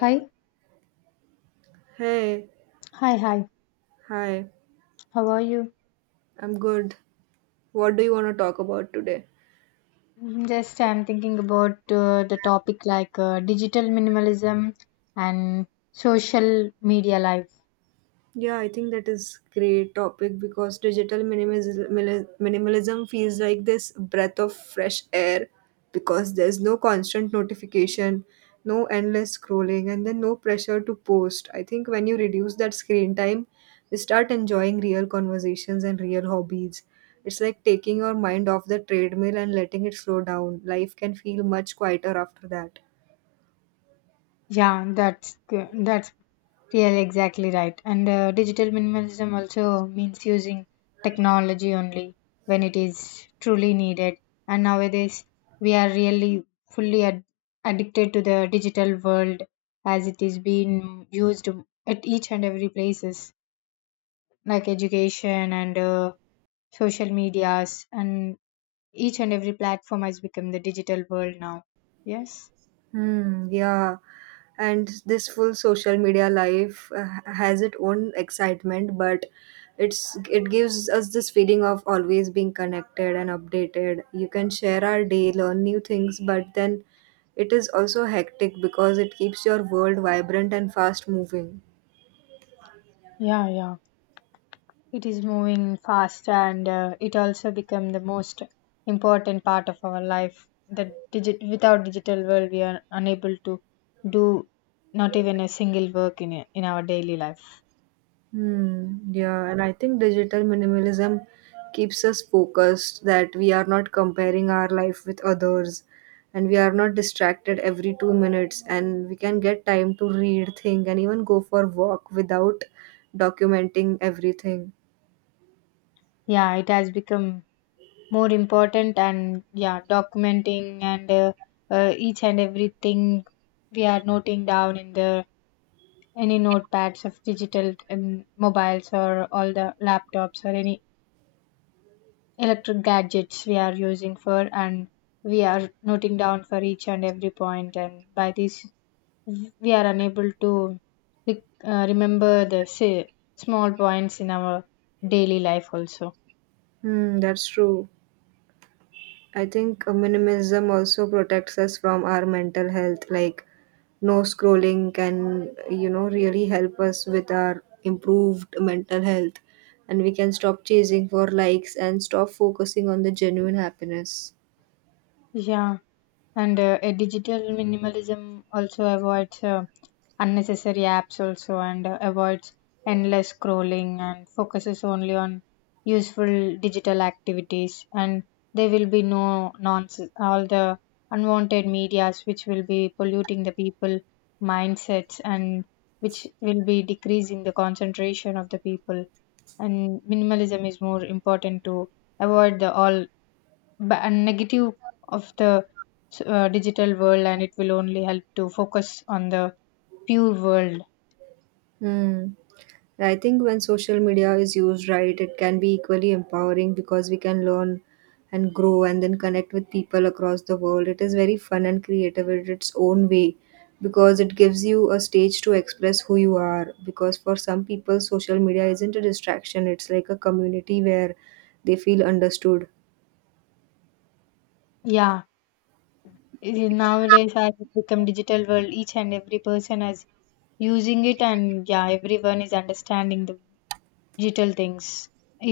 Hi, Hey, hi. hi, How are you? I'm good. What do you want to talk about today? Mhm, just I'm thinking about the topic like digital minimalism and social media life. Yeah, I think that is great topic because minimalism feels like this breath of fresh air because there's no constant notification, no endless scrolling, and then no pressure to post. I think when you reduce that screen time, you start enjoying real conversations and real hobbies. It's like taking your mind off the treadmill and letting it slow down. Life can feel much quieter after that. Yeah, that's really exactly right. And digital minimalism also means using technology only when it is truly needed. And nowadays we are really fully addicted to the digital world as it is being used at each and every places, like education and social medias, and each and every platform has become the digital world now, yes. Hmm, yeah. And this full social media life has its own excitement, but it gives us this feeling of always being connected and updated. You can share our day, learn new things, but then it is also hectic because it keeps your world vibrant and fast moving. Yeah, yeah, it is moving fast, and it also become the most important part of our life, the digit without digital world we are unable to do not even a single work in in our daily life. Hmm. Yeah, and I think digital minimalism keeps us focused that we are not comparing our life with others and we are not distracted every 2 minutes and we can get time to read, think, and even go for walk without documenting everything. Yeah, it has become more important, and yeah, documenting and each and everything we are noting down in the any notepads of digital mobiles or all the laptops or any electric gadgets we are using for, and we are noting down for each and every point, and by this we are unable to remember the, say, small points in our daily life also. Hmm, that's true. I think minimalism also protects us from our mental health. Like no scrolling can really help us with our improved mental health and we can stop chasing for likes and stop focusing on the genuine happiness. Yeah, and a digital minimalism also avoids unnecessary apps also, and avoids endless scrolling and focuses only on useful digital activities, and there will be no nonsense, all the unwanted medias which will be polluting the people mindsets and which will be decreasing the concentration of the people, and minimalism is more important to avoid the all negative of the digital world, and it will only help to focus on the pure world. Hmm. I think when social media is used right, it can be equally empowering because we can learn and grow and then connect with people across the world. It is very fun and creative in its own way because it gives you a stage to express who you are. Because for some people, social media isn't a distraction, it's like a community where they feel understood. Yeah, nowadays as it become digital world, each and every person is using it, and yeah, everyone is understanding the digital things,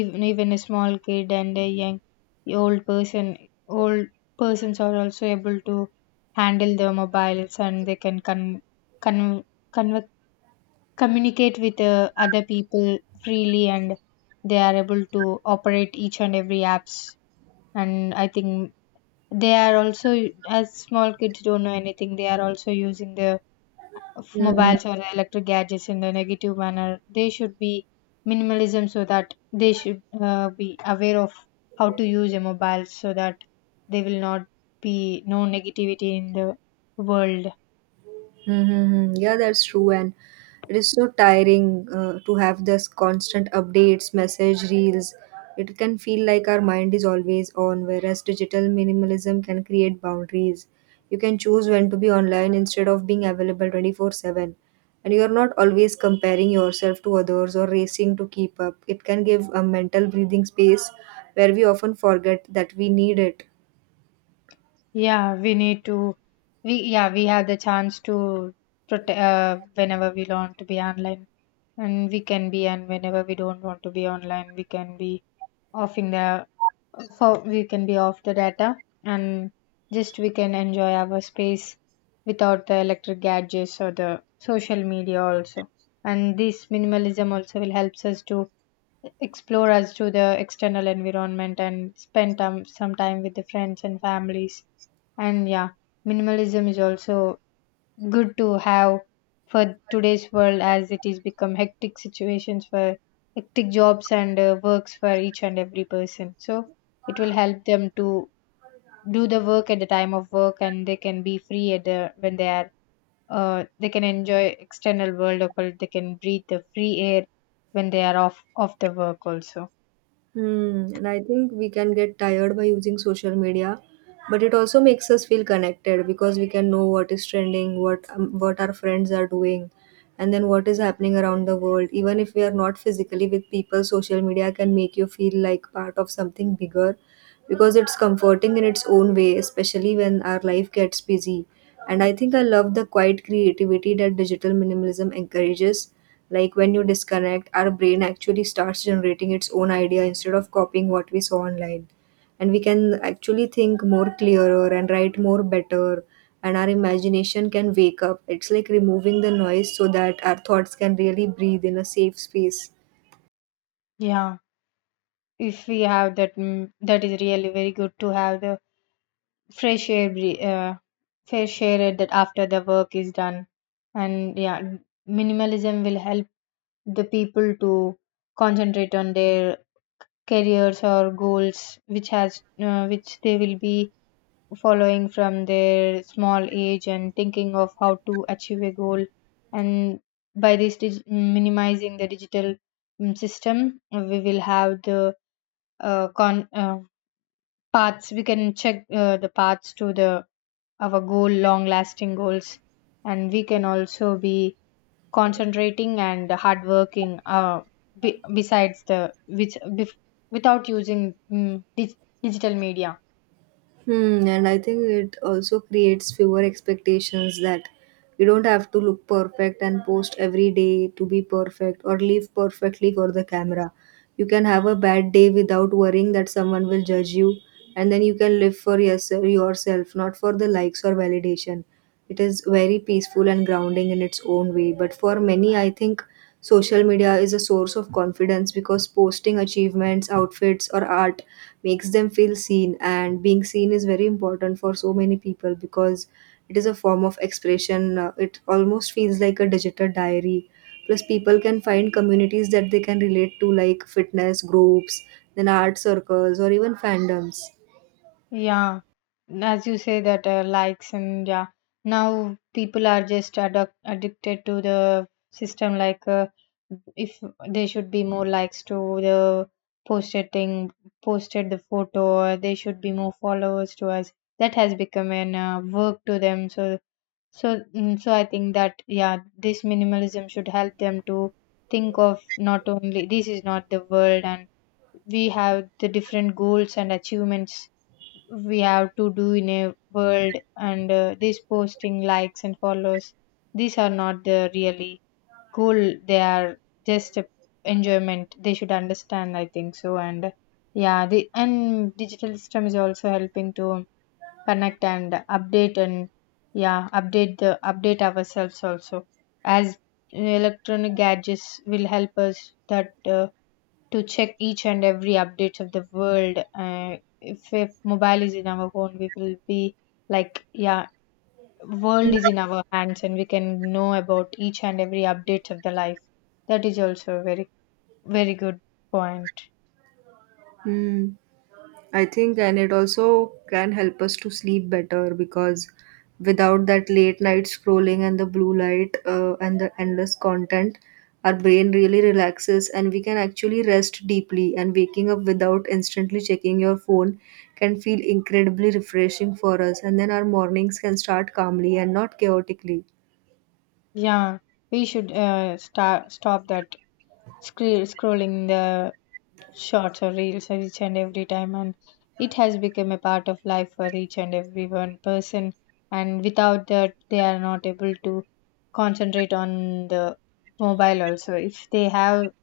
even a small kid and a young old person, old persons are also able to handle the mobiles, and they can con- communicate with other people freely, and they are able to operate each and every apps. And I think they are also, as small kids don't know anything, they are also using the Hmm. mobiles or the electric gadgets in the negative manner. They should be minimalism so that they should be aware of how to use a mobile so that they will not be no negativity in the world. Mm-hmm. Yeah, that's true. And it is so tiring to have this constant updates, message reels. It can feel like our mind is always on, whereas digital minimalism can create boundaries. You can choose when to be online instead of being available 24/7. And you are not always comparing yourself to others or racing to keep up. It can give a mental breathing space where we often forget that we need it. Yeah, we need to. We have the chance to protect whenever we want to be online, and we can be, and whenever we don't want to be online, we can be offing the, for we can be off the data, and just we can enjoy our space without the electric gadgets or the social media also. And this minimalism also will helps us to explore as to the external environment and spend time, some time with the friends and families, and yeah, minimalism is also good to have for today's world as it is become hectic situations for hectic jobs and works for each and every person, so it will help them to do the work at the time of work, and they can be free at the when they are they can enjoy external world, or they can breathe the free air when they are off of the work also. Hmm, and I think we can get tired by using social media, but it also makes us feel connected because we can know what is trending, what our friends are doing, and then what is happening around the world. Even if we are not physically with people, social media can make you feel like part of something bigger because it's comforting in its own way, especially when our life gets busy. And I think I love the quiet creativity that digital minimalism encourages. Like when you disconnect, our brain actually starts generating its own idea instead of copying what we saw online. And we can actually think more clearer and write more better, and our imagination can wake up. It's like removing the noise so that our thoughts can really breathe in a safe space. Yeah, if we have that, that is really very good to have the fresh air, fresh air it that after the work is done. And yeah, minimalism will help the people to concentrate on their careers or goals, which has, which they will be following from their small age and thinking of how to achieve a goal. And by this, minimizing the digital, system, we will have the con paths. We can check the paths to the our goal, long lasting goals, and we can also be concentrating and hardworking, besides the which without using, digital media. Hmm, and I think it also creates fewer expectations that you don't have to look perfect and post every day to be perfect or live perfectly for the camera. You can have a bad day without worrying that someone will judge you, and then you can live for yourself, yourself, not for the likes or validation. It is very peaceful and grounding in its own way. But for many, I think social media is a source of confidence because posting achievements, outfits, or art makes them feel seen, and being seen is very important for so many people because it is a form of expression. It almost feels like a digital diary. Plus, people can find communities that they can relate to, like fitness groups, then art circles, or even fandoms. Yeah, as you say that likes, and yeah, now people are just addicted to the system. Like, if they should be more likes to the posted thing, posted the photo, or they should be more followers to us. That has become an work to them. So I think that yeah, this minimalism should help them to think of, not only this is not the world, and we have the different goals and achievements we have to do in a world, and this posting likes and follows, these are not the really goal, they are just a enjoyment, they should understand, I think so. And yeah, the and digital system is also helping to connect and update, and yeah, update the update ourselves also, as electronic gadgets will help us that to check each and every updates of the world. If mobile is in our phone, we will be like, yeah, world is in our hands, and we can know about each and every updates of the life. That is also a very, very good point. Hmm. I think, and it also can help us to sleep better because without that late night scrolling and the blue light and the endless content, our brain really relaxes and we can actually rest deeply. And waking up without instantly checking your phone can feel incredibly refreshing for us. And then our mornings can start calmly and not chaotically. Yeah, we should stop that scrolling the shorts or reels are each and every time, and it has become a part of life for each and every one person, and without that they are not able to concentrate on the mobile also. If they have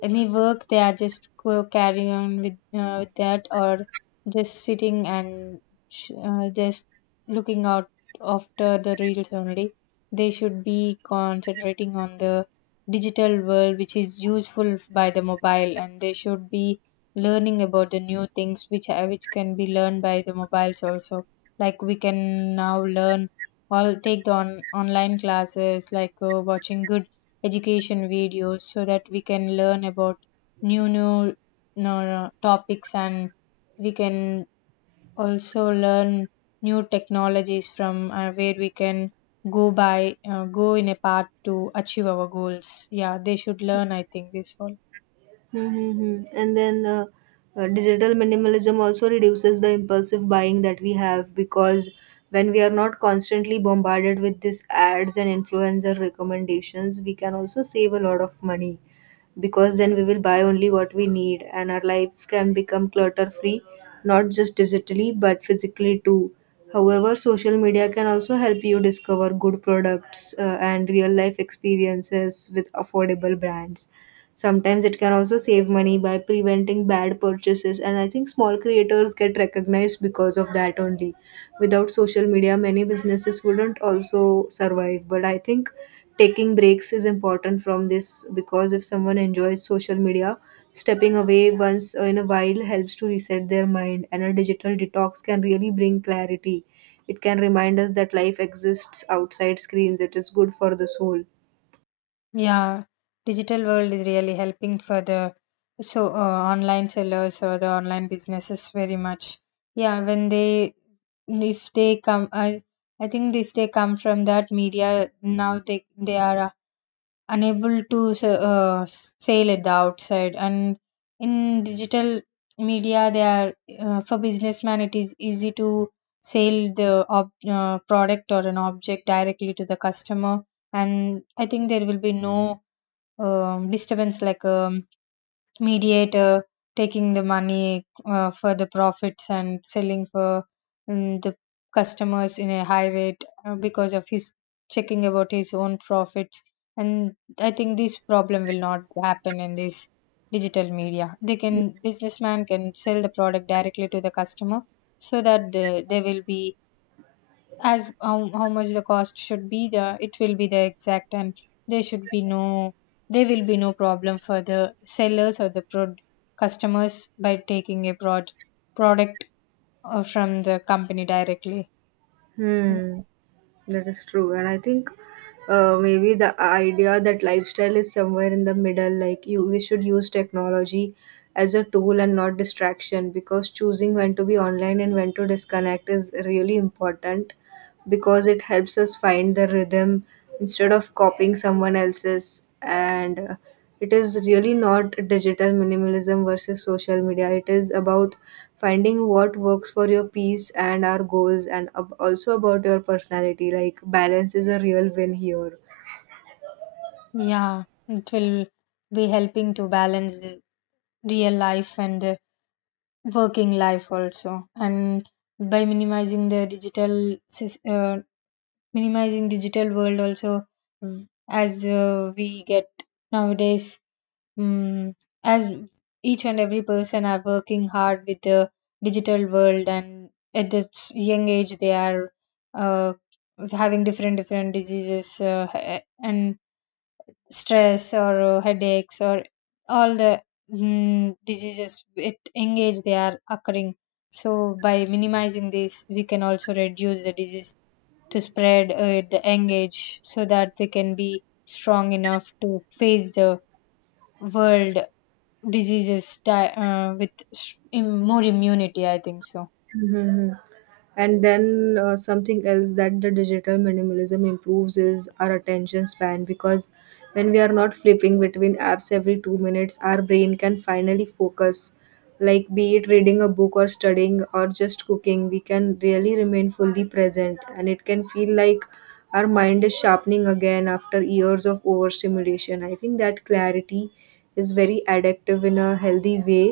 any work, they are just go carry on with that, or just sitting and just looking out after the reels only. They should be concentrating on the digital world which is useful by the mobile, and they should be learning about the new things which are, which can be learned by the mobiles also, like we can now learn all, take the online classes, like watching good education videos so that we can learn about new topics, and we can also learn new technologies from, where we can go by go in a path to achieve our goals. Yeah, they should learn, I think, this all. Mm-hmm. And then digital minimalism also reduces the impulsive buying that we have because when we are not constantly bombarded with these ads and influencer recommendations, we can also save a lot of money because then we will buy only what we need and our lives can become clutter free, not just digitally but physically too. However, social media can also help you discover good products and real life experiences with affordable brands. Sometimes it can also save money by preventing bad purchases, and I think small creators get recognized because of that only. Without social media, many businesses wouldn't also survive. But I think taking breaks is important from this because if someone enjoys social media, stepping away once in a while helps to reset their mind, and a digital detox can really bring clarity. It can remind us that life exists outside screens, it is good for the soul. Yeah, digital world is really helping for the so online sellers or the online businesses very much. Yeah, when they, if they come, I think if they come from that media, now they are unable to sell at the outside, and in digital media they are for businessman it is easy to sell the ob product or an object directly to the customer. And I think there will be no disturbance, like mediator taking the money for the profits and selling for the customers in a high rate because of his checking about his own profits. And I think this problem will not happen in this digital media. They can, businessman can sell the product directly to the customer, so that the, they will be as how much the cost should be there, it will be the exact, and there should be no, there will be no problem for the sellers or the customers by taking a product from the company directly. Hmm. That is true. And I think maybe the idea that lifestyle is somewhere in the middle, like we should use technology as a tool and not distraction because choosing when to be online and when to disconnect is really important because it helps us find the rhythm instead of copying someone else's and it is really not digital minimalism versus social media, it is about finding what works for your peace and our goals, and also about your personality. Like balance is a real win here. Yeah, it will be helping to balance the real life and the working life also, and by minimizing the minimizing digital world also, as we get nowadays, Mm, as each and every person are working hard with the digital world, and at this young age they are uh, having different diseases, and stress or headaches or all the, diseases at young age they are occurring. So by minimizing this, we can also reduce the disease to spread at the young age, so that they can be strong enough to face the world diseases die, with more immunity, I think so. Hmm. And then something else that the digital minimalism improves is our attention span because when we are not flipping between apps every 2 minutes, our brain can finally focus. Like, be it reading a book or studying or just cooking, we can really remain fully present. And it can feel like our mind is sharpening again after years of overstimulation. I think that clarity is very addictive in a healthy way.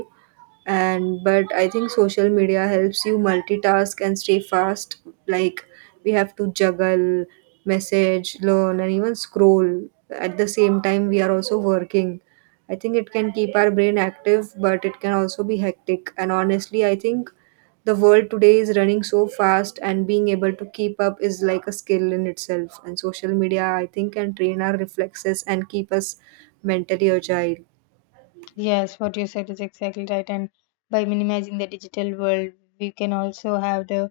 And but I think social media helps you multitask and stay fast. Like, we have to juggle message, learn, and even scroll at the same time we are also working. I think it can keep our brain active, but it can also be hectic. And honestly, I think the world today is running so fast, and being able to keep up is like a skill in itself. And social media, I think, can train our reflexes and keep us mentally agile. Yes, what you said is exactly right, and by minimizing the digital world, we can also have the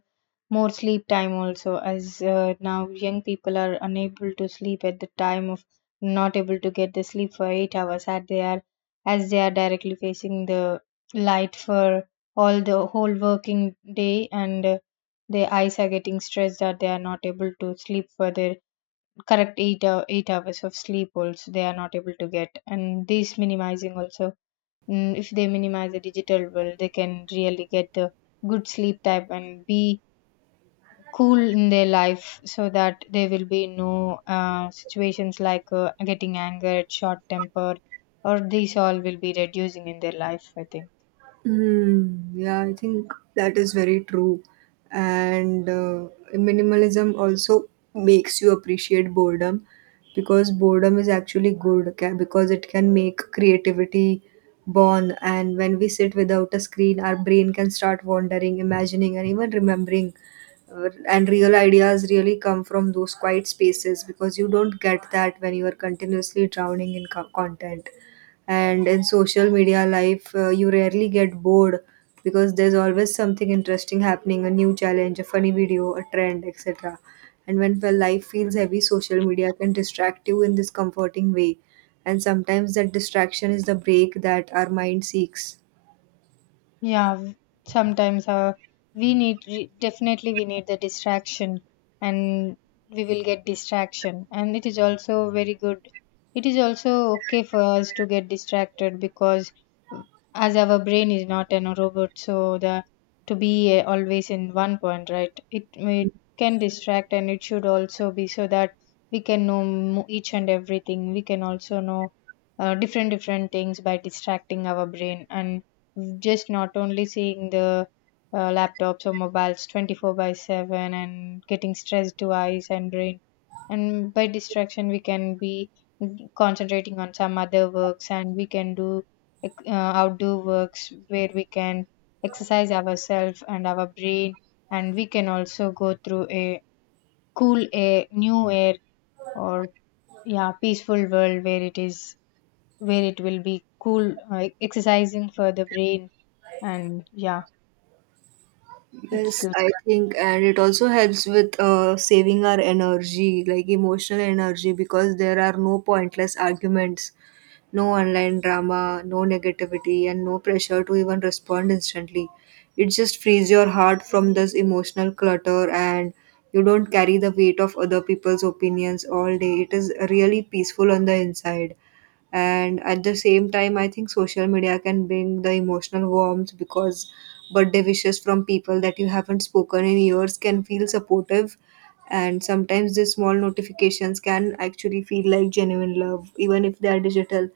more sleep time also, as now young people are unable to sleep at the time of, not able to get the sleep for 8 hours, as they are, as they are directly facing the light for all the whole working day, and their eyes are getting stressed, that they are not able to sleep for their correct 8 hours of sleep also, they are not able to get. And this minimizing also, if they minimize the digital world, they can really get the good sleep type and be cool in their life, so that there will be no situations like getting angered, short temper, or these all will be reducing in their life, I think. Hmm. Yeah, I think that is very true. And minimalism also makes you appreciate boredom because boredom is actually good, okay? Because it can make creativity born. And when we sit without a screen, our brain can start wandering, imagining, and even remembering. And real ideas really come from those quiet spaces because you don't get that when you are continuously drowning in content. And in social media life, you rarely get bored because there's always something interesting happening, a new challenge, a funny video, a trend, etc. And life feels heavy, social media can distract you in this comforting way, and sometimes that distraction is the break that our mind seeks. Yeah, w- sometimes we need definitely we need the distraction, and we will get distraction and it is also very good. It is also okay for us to get distracted, because uh, as our brain is not an robot, so the, to be always in one point, right? It can distract and it should also be so that we can know each and everything. We can also know different things by distracting our brain, and just not only seeing the laptops or mobiles 24 by 7 and getting stressed to eyes and brain. And by distraction we can be concentrating on some other works, and we can do like, uh, outdoor works where we can exercise ourselves and our brain. And we can also go through a cool air, new air, or yeah, peaceful world where it is where it will be cool, exercising for the brain. And yeah, it's Yes, good. I think, and it also helps with saving our energy, like emotional energy, because there are no pointless arguments, no online drama, no negativity, and no pressure to even respond instantly. It just frees your heart from this emotional clutter, and you don't carry the weight of other people's opinions all day. It is really peaceful on the inside. And at the same time, I think social media can bring the emotional warmth because birthday wishes from people that you haven't spoken in years can feel supportive, and sometimes these small notifications can actually feel like genuine love even if they are digital.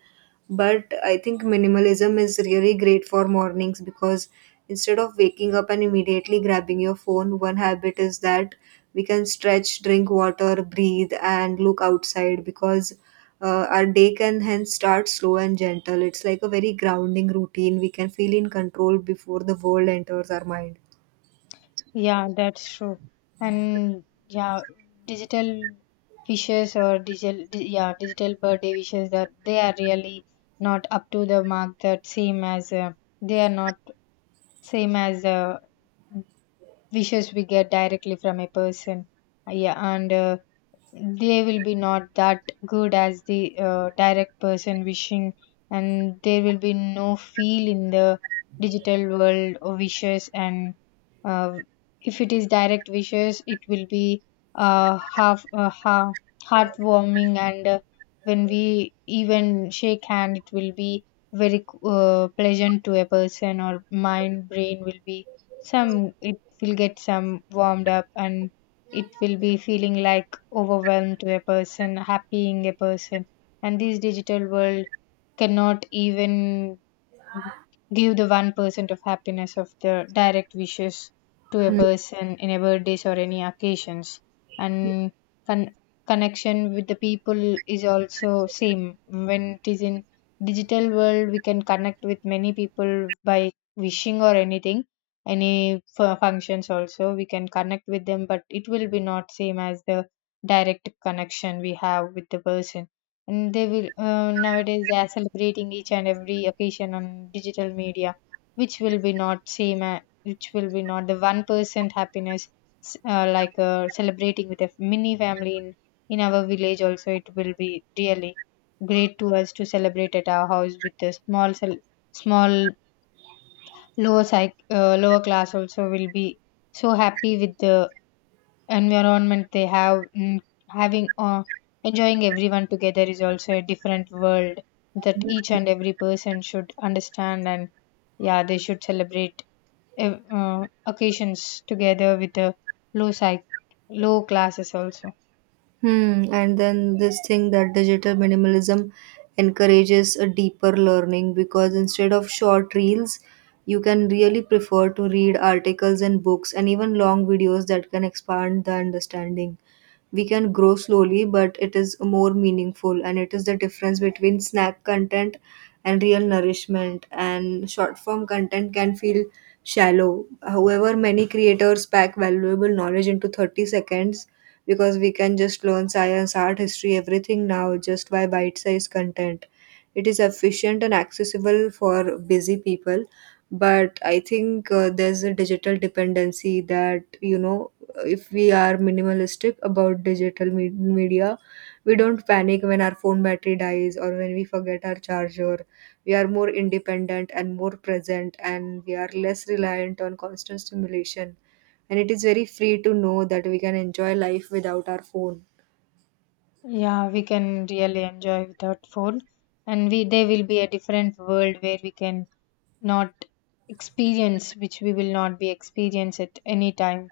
But I think minimalism is really great for mornings because instead of waking up and immediately grabbing your phone, one habit is that we can stretch, drink water, breathe, and look outside. Because our day can hence start slow and gentle. It's like a very grounding routine. We can feel in control before the world enters our mind. Yeah, that's true. And yeah, digital wishes or yeah, digital birthday wishes, that they are really not up to the mark. That same as, they are not same as, wishes we get directly from a person. Yeah, and they will be not that good as the, direct person wishing. And there will be no feel in the digital world of wishes. And uh, if it is direct wishes, it will be uh, half uh, ha- heartwarming. And when we even shake hand, it will be very pleasant to a person, or mind, brain will be some, it will get some warmed up, and it will be feeling like overwhelmed to a person, happying a person. And this digital world cannot even give the 1% of happiness of the direct wishes to a person in a birthdays or any occasions. And con- connection with the people is also same. When it is in digital world, we can connect with many people by wishing or anything, any functions, also we can connect with them. But it will be not same as the direct connection we have with the person. And they will, nowadays, they are celebrating each and every occasion on digital media, which will be not same, which will be not the 1% happiness, like, celebrating with a mini family in our village. Also, it will be really great to us to celebrate at our house with a small lower psych, lower class, also will be so happy with the environment they have. Having, enjoying everyone together is also a different world, that each and every person should understand. And yeah, they should celebrate occasions together with the low psych, low classes also. Hmm. And then this thing that digital minimalism encourages a deeper learning because, instead of short reels, you can really prefer to read articles and books and even long videos that can expand the understanding. We can grow slowly, but it is more meaningful, and it is the difference between snack content and real nourishment. And short form content can feel shallow, however many creators pack valuable knowledge into 30 seconds, because we can just learn science, art, history, everything now just by bite sized content. It is efficient and accessible for busy people, but I think there's a digital dependency that if we are minimalistic about digital media, we don't panic when our phone battery dies or when we forget our charger. We are more independent and more present, and we are less reliant on constant stimulation. And it is very free to know that we can enjoy life without our phone. Yeah, we can really enjoy without phone. And we, there will be a different world where we can not experience, which we will not be experience at any time.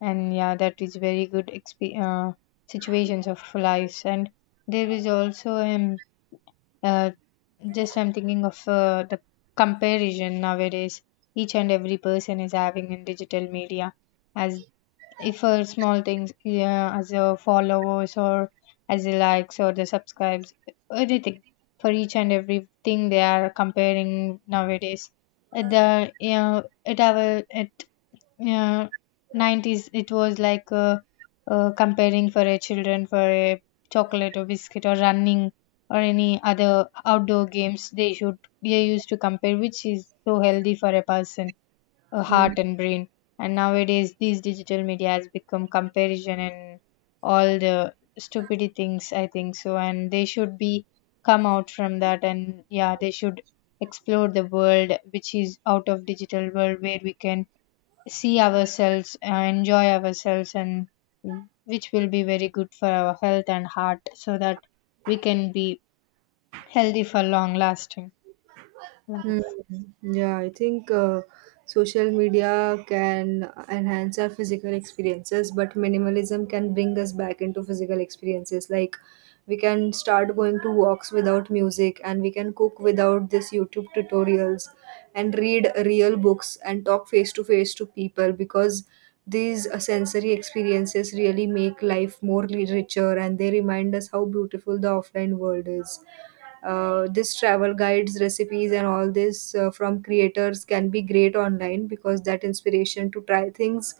And yeah, that is very good, situations of lives. And there is also uh, just I'm thinking of, the comparison nowadays. Each and every person is having in digital media, as if, small things, yeah, as a followers or as a likes or the subscribes, everything, for each and everything they are comparing nowadays. At the, you know, at our, at, uh, 90s, it was like, comparing for a children for a chocolate or biscuit or running or any other outdoor games they should, they used to compare, which is so healthy for a person, Hmm. heart and brain. And nowadays these digital media has become comparison and all the stupidity things, I think so. And they should be come out from that. And yeah, they should explore the world which is out of digital world, where we can see ourselves, enjoy ourselves, and which will be very good for our health and heart, so that we can be healthy for long lasting Hmm. life. Yeah, I think social media can enhance our physical experiences, but minimalism can bring us back into physical experiences. Like, we can start going to walks without music, and we can cook without this YouTube tutorials, and read real books and talk face to face to people, because these sensory experiences really make life more richer and they remind us how beautiful the offline world is. This travel guides, recipes, and all this from creators can be great online, because that inspiration to try things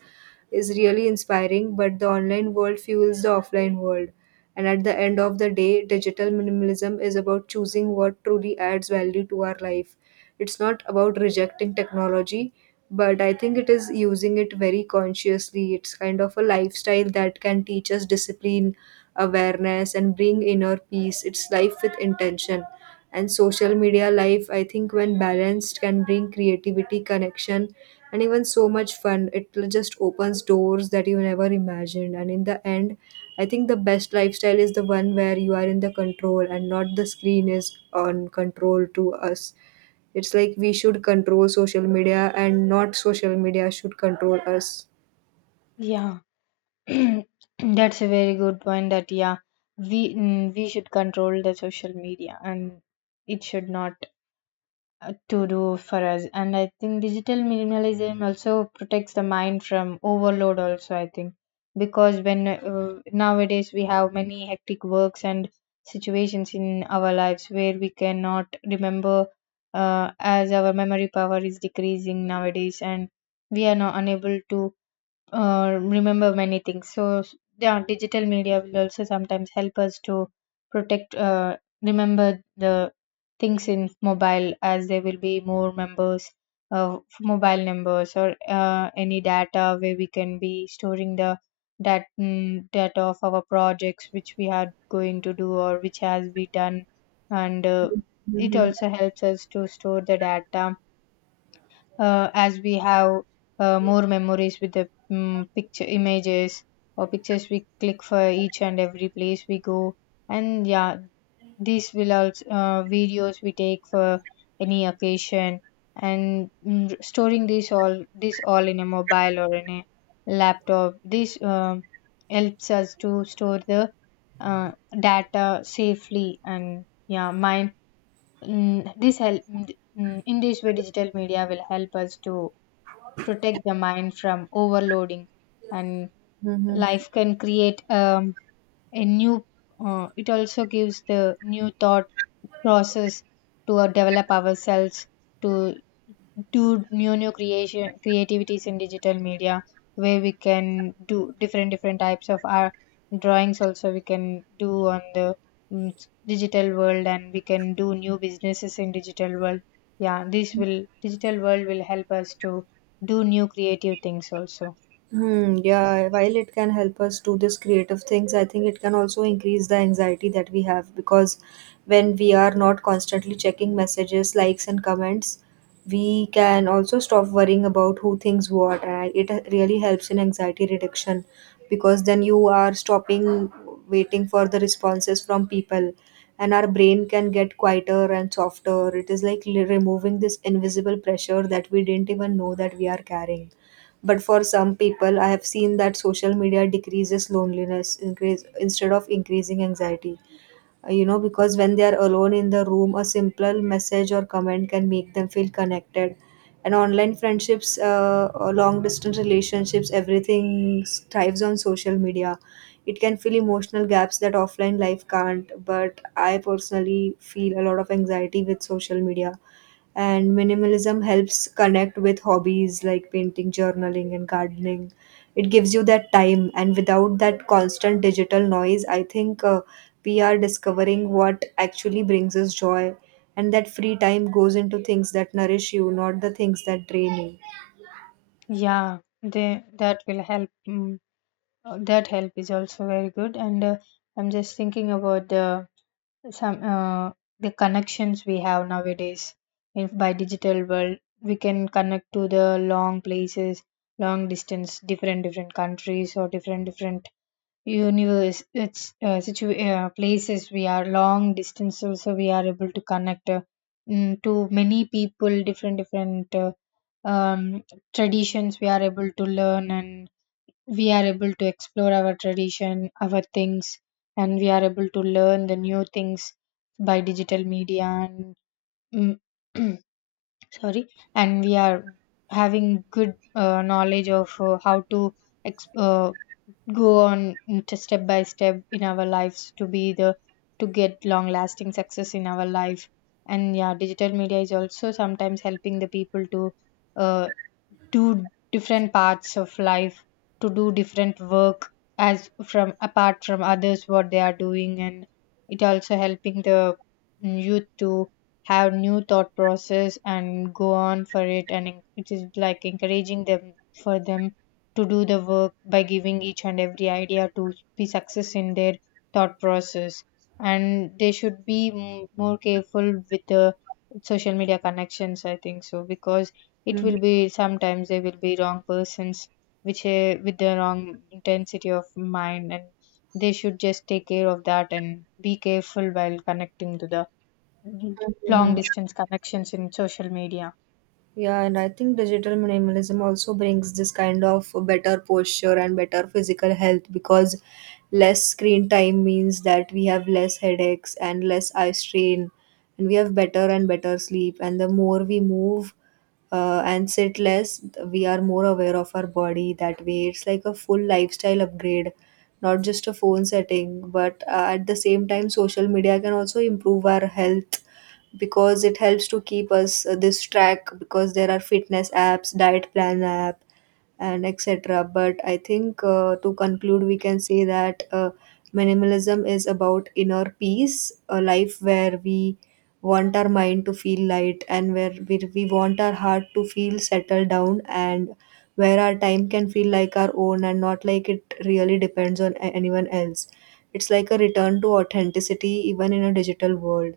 is really inspiring. But the online world fuels the offline world, and at the end of the day, digital minimalism is about choosing what truly adds value to our life. It's not about rejecting technology, but I think it is using it very consciously. It's kind of a lifestyle that can teach us discipline, awareness, and bring inner peace. It's life with intention. And social media life, I think, when balanced, can bring creativity, connection, and even so much fun. It just opens doors that you never imagined. And in the end, I think the best lifestyle is the one where you are in the control and not the screen is on control to us. It's like we should control social media and not social media should control us. Yeah. That's a very good point, that yeah, we should control the social media, and it should not, to do for us. And I think digital minimalism also protects the mind from overload also, I think, because when, nowadays we have many hectic works and situations in our lives where we cannot remember, as our memory power is decreasing nowadays, and we are not unable to, remember many things. So, yeah, digital media will also sometimes help us to protect, remember the things in mobile, as there will be more members, mobile numbers, or any data, where we can be storing the data of our projects which we are going to do or which has been done. And it Mm-hmm. also helps us to store the data, as we have more memories with the picture images or pictures we click for each and every place we go. And yeah, these will also, videos we take for any occasion. And storing this all in a mobile or in a laptop, this helps us to store the, uh, data safely. And yeah, mind, this help, in this way digital media will help us to protect the mind from overloading. And Mm-hmm. life can create a new, it also gives the new thought process to, develop ourselves to to new creation creativities in digital media, where we can do different types of our drawings, also we can do on the digital world. And we can do new businesses in digital world. Yeah, this will, digital world will help us to do new creative things also. Hmm, yeah, while it can help us do this creative things, I think it can also increase the anxiety that we have, because when we are not constantly checking messages, likes, and comments, we can also stop worrying about who thinks what. It really helps in anxiety reduction, because then you are stopping waiting for the responses from people, and our brain can get quieter and softer. It is like removing this invisible pressure that we didn't even know that we are carrying. But for some people, I have seen that social media decreases loneliness increase, instead of increasing anxiety. Because when they are alone in the room, a simple message or comment can make them feel connected. And online friendships, or long distance relationships, everything thrives on social media. It can fill emotional gaps that offline life can't. But I personally feel a lot of anxiety with social media, and minimalism helps connect with hobbies like painting, journaling, and gardening. It gives you that time, and without that constant digital noise, I think we are discovering what actually brings us joy, and that free time goes into things that nourish you, not the things that drain Yeah, they, that will help, that help is also very good. And I'm just thinking about the some, the connections we have nowadays. If by digital world we can connect to the long places, long distance, different countries, or different universe, it's, places we are long distance, also we are able to connect, to many people, different um, traditions we are able to learn, and we are able to explore our tradition, our things, and we are able to learn the new things by digital media. And mm, sorry, and we are having good, knowledge of, how to ex- uh, go on to step by step in our lives, to be the, to get long lasting success in our life. And yeah, digital media is also sometimes helping the people to, uh, two different parts of life, to do different work as from apart from others what they are doing. And it also helping the youth to have new thought process and go on for it. And it is like encouraging them, for them to do the work by giving each and every idea to be success in their thought process. And they should be more careful with the social media connections, I think so, because you. it Mhm. will be sometimes they will be wrong persons, which, with the wrong intensity of mind. And they should just take care of that and be careful while connecting to the long Mhm. distance connections in social media. Yeah, and I think digital minimalism also brings this kind of better posture and better physical health, because less screen time means that we have less headaches and less eye strain, and we have better and better sleep. And the more we move and sit less, we are more aware of our body that way. It's like a full lifestyle upgrade, not just a phone setting. But at the same time, social media can also improve our health, because it helps to keep us this track, because there are fitness apps, diet plan app, and etc. But I think to conclude, we can say that minimalism is about inner peace, a life where we want our mind to feel light, and where we want our heart to feel settled down, and where our time can feel like our own and not like it really depends on anyone else. It's like a return to authenticity even in a digital world.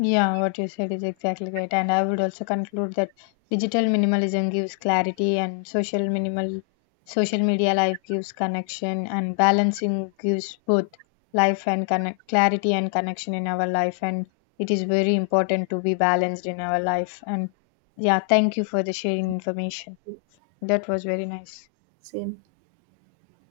Yeah, what you said is exactly right. And I would also conclude that digital minimalism gives clarity, and social media life gives connection, and balancing gives both life and connect clarity and connection in our life. And it is very important to be balanced in our life. And yeah, thank you for the sharing information. That was very nice. Same.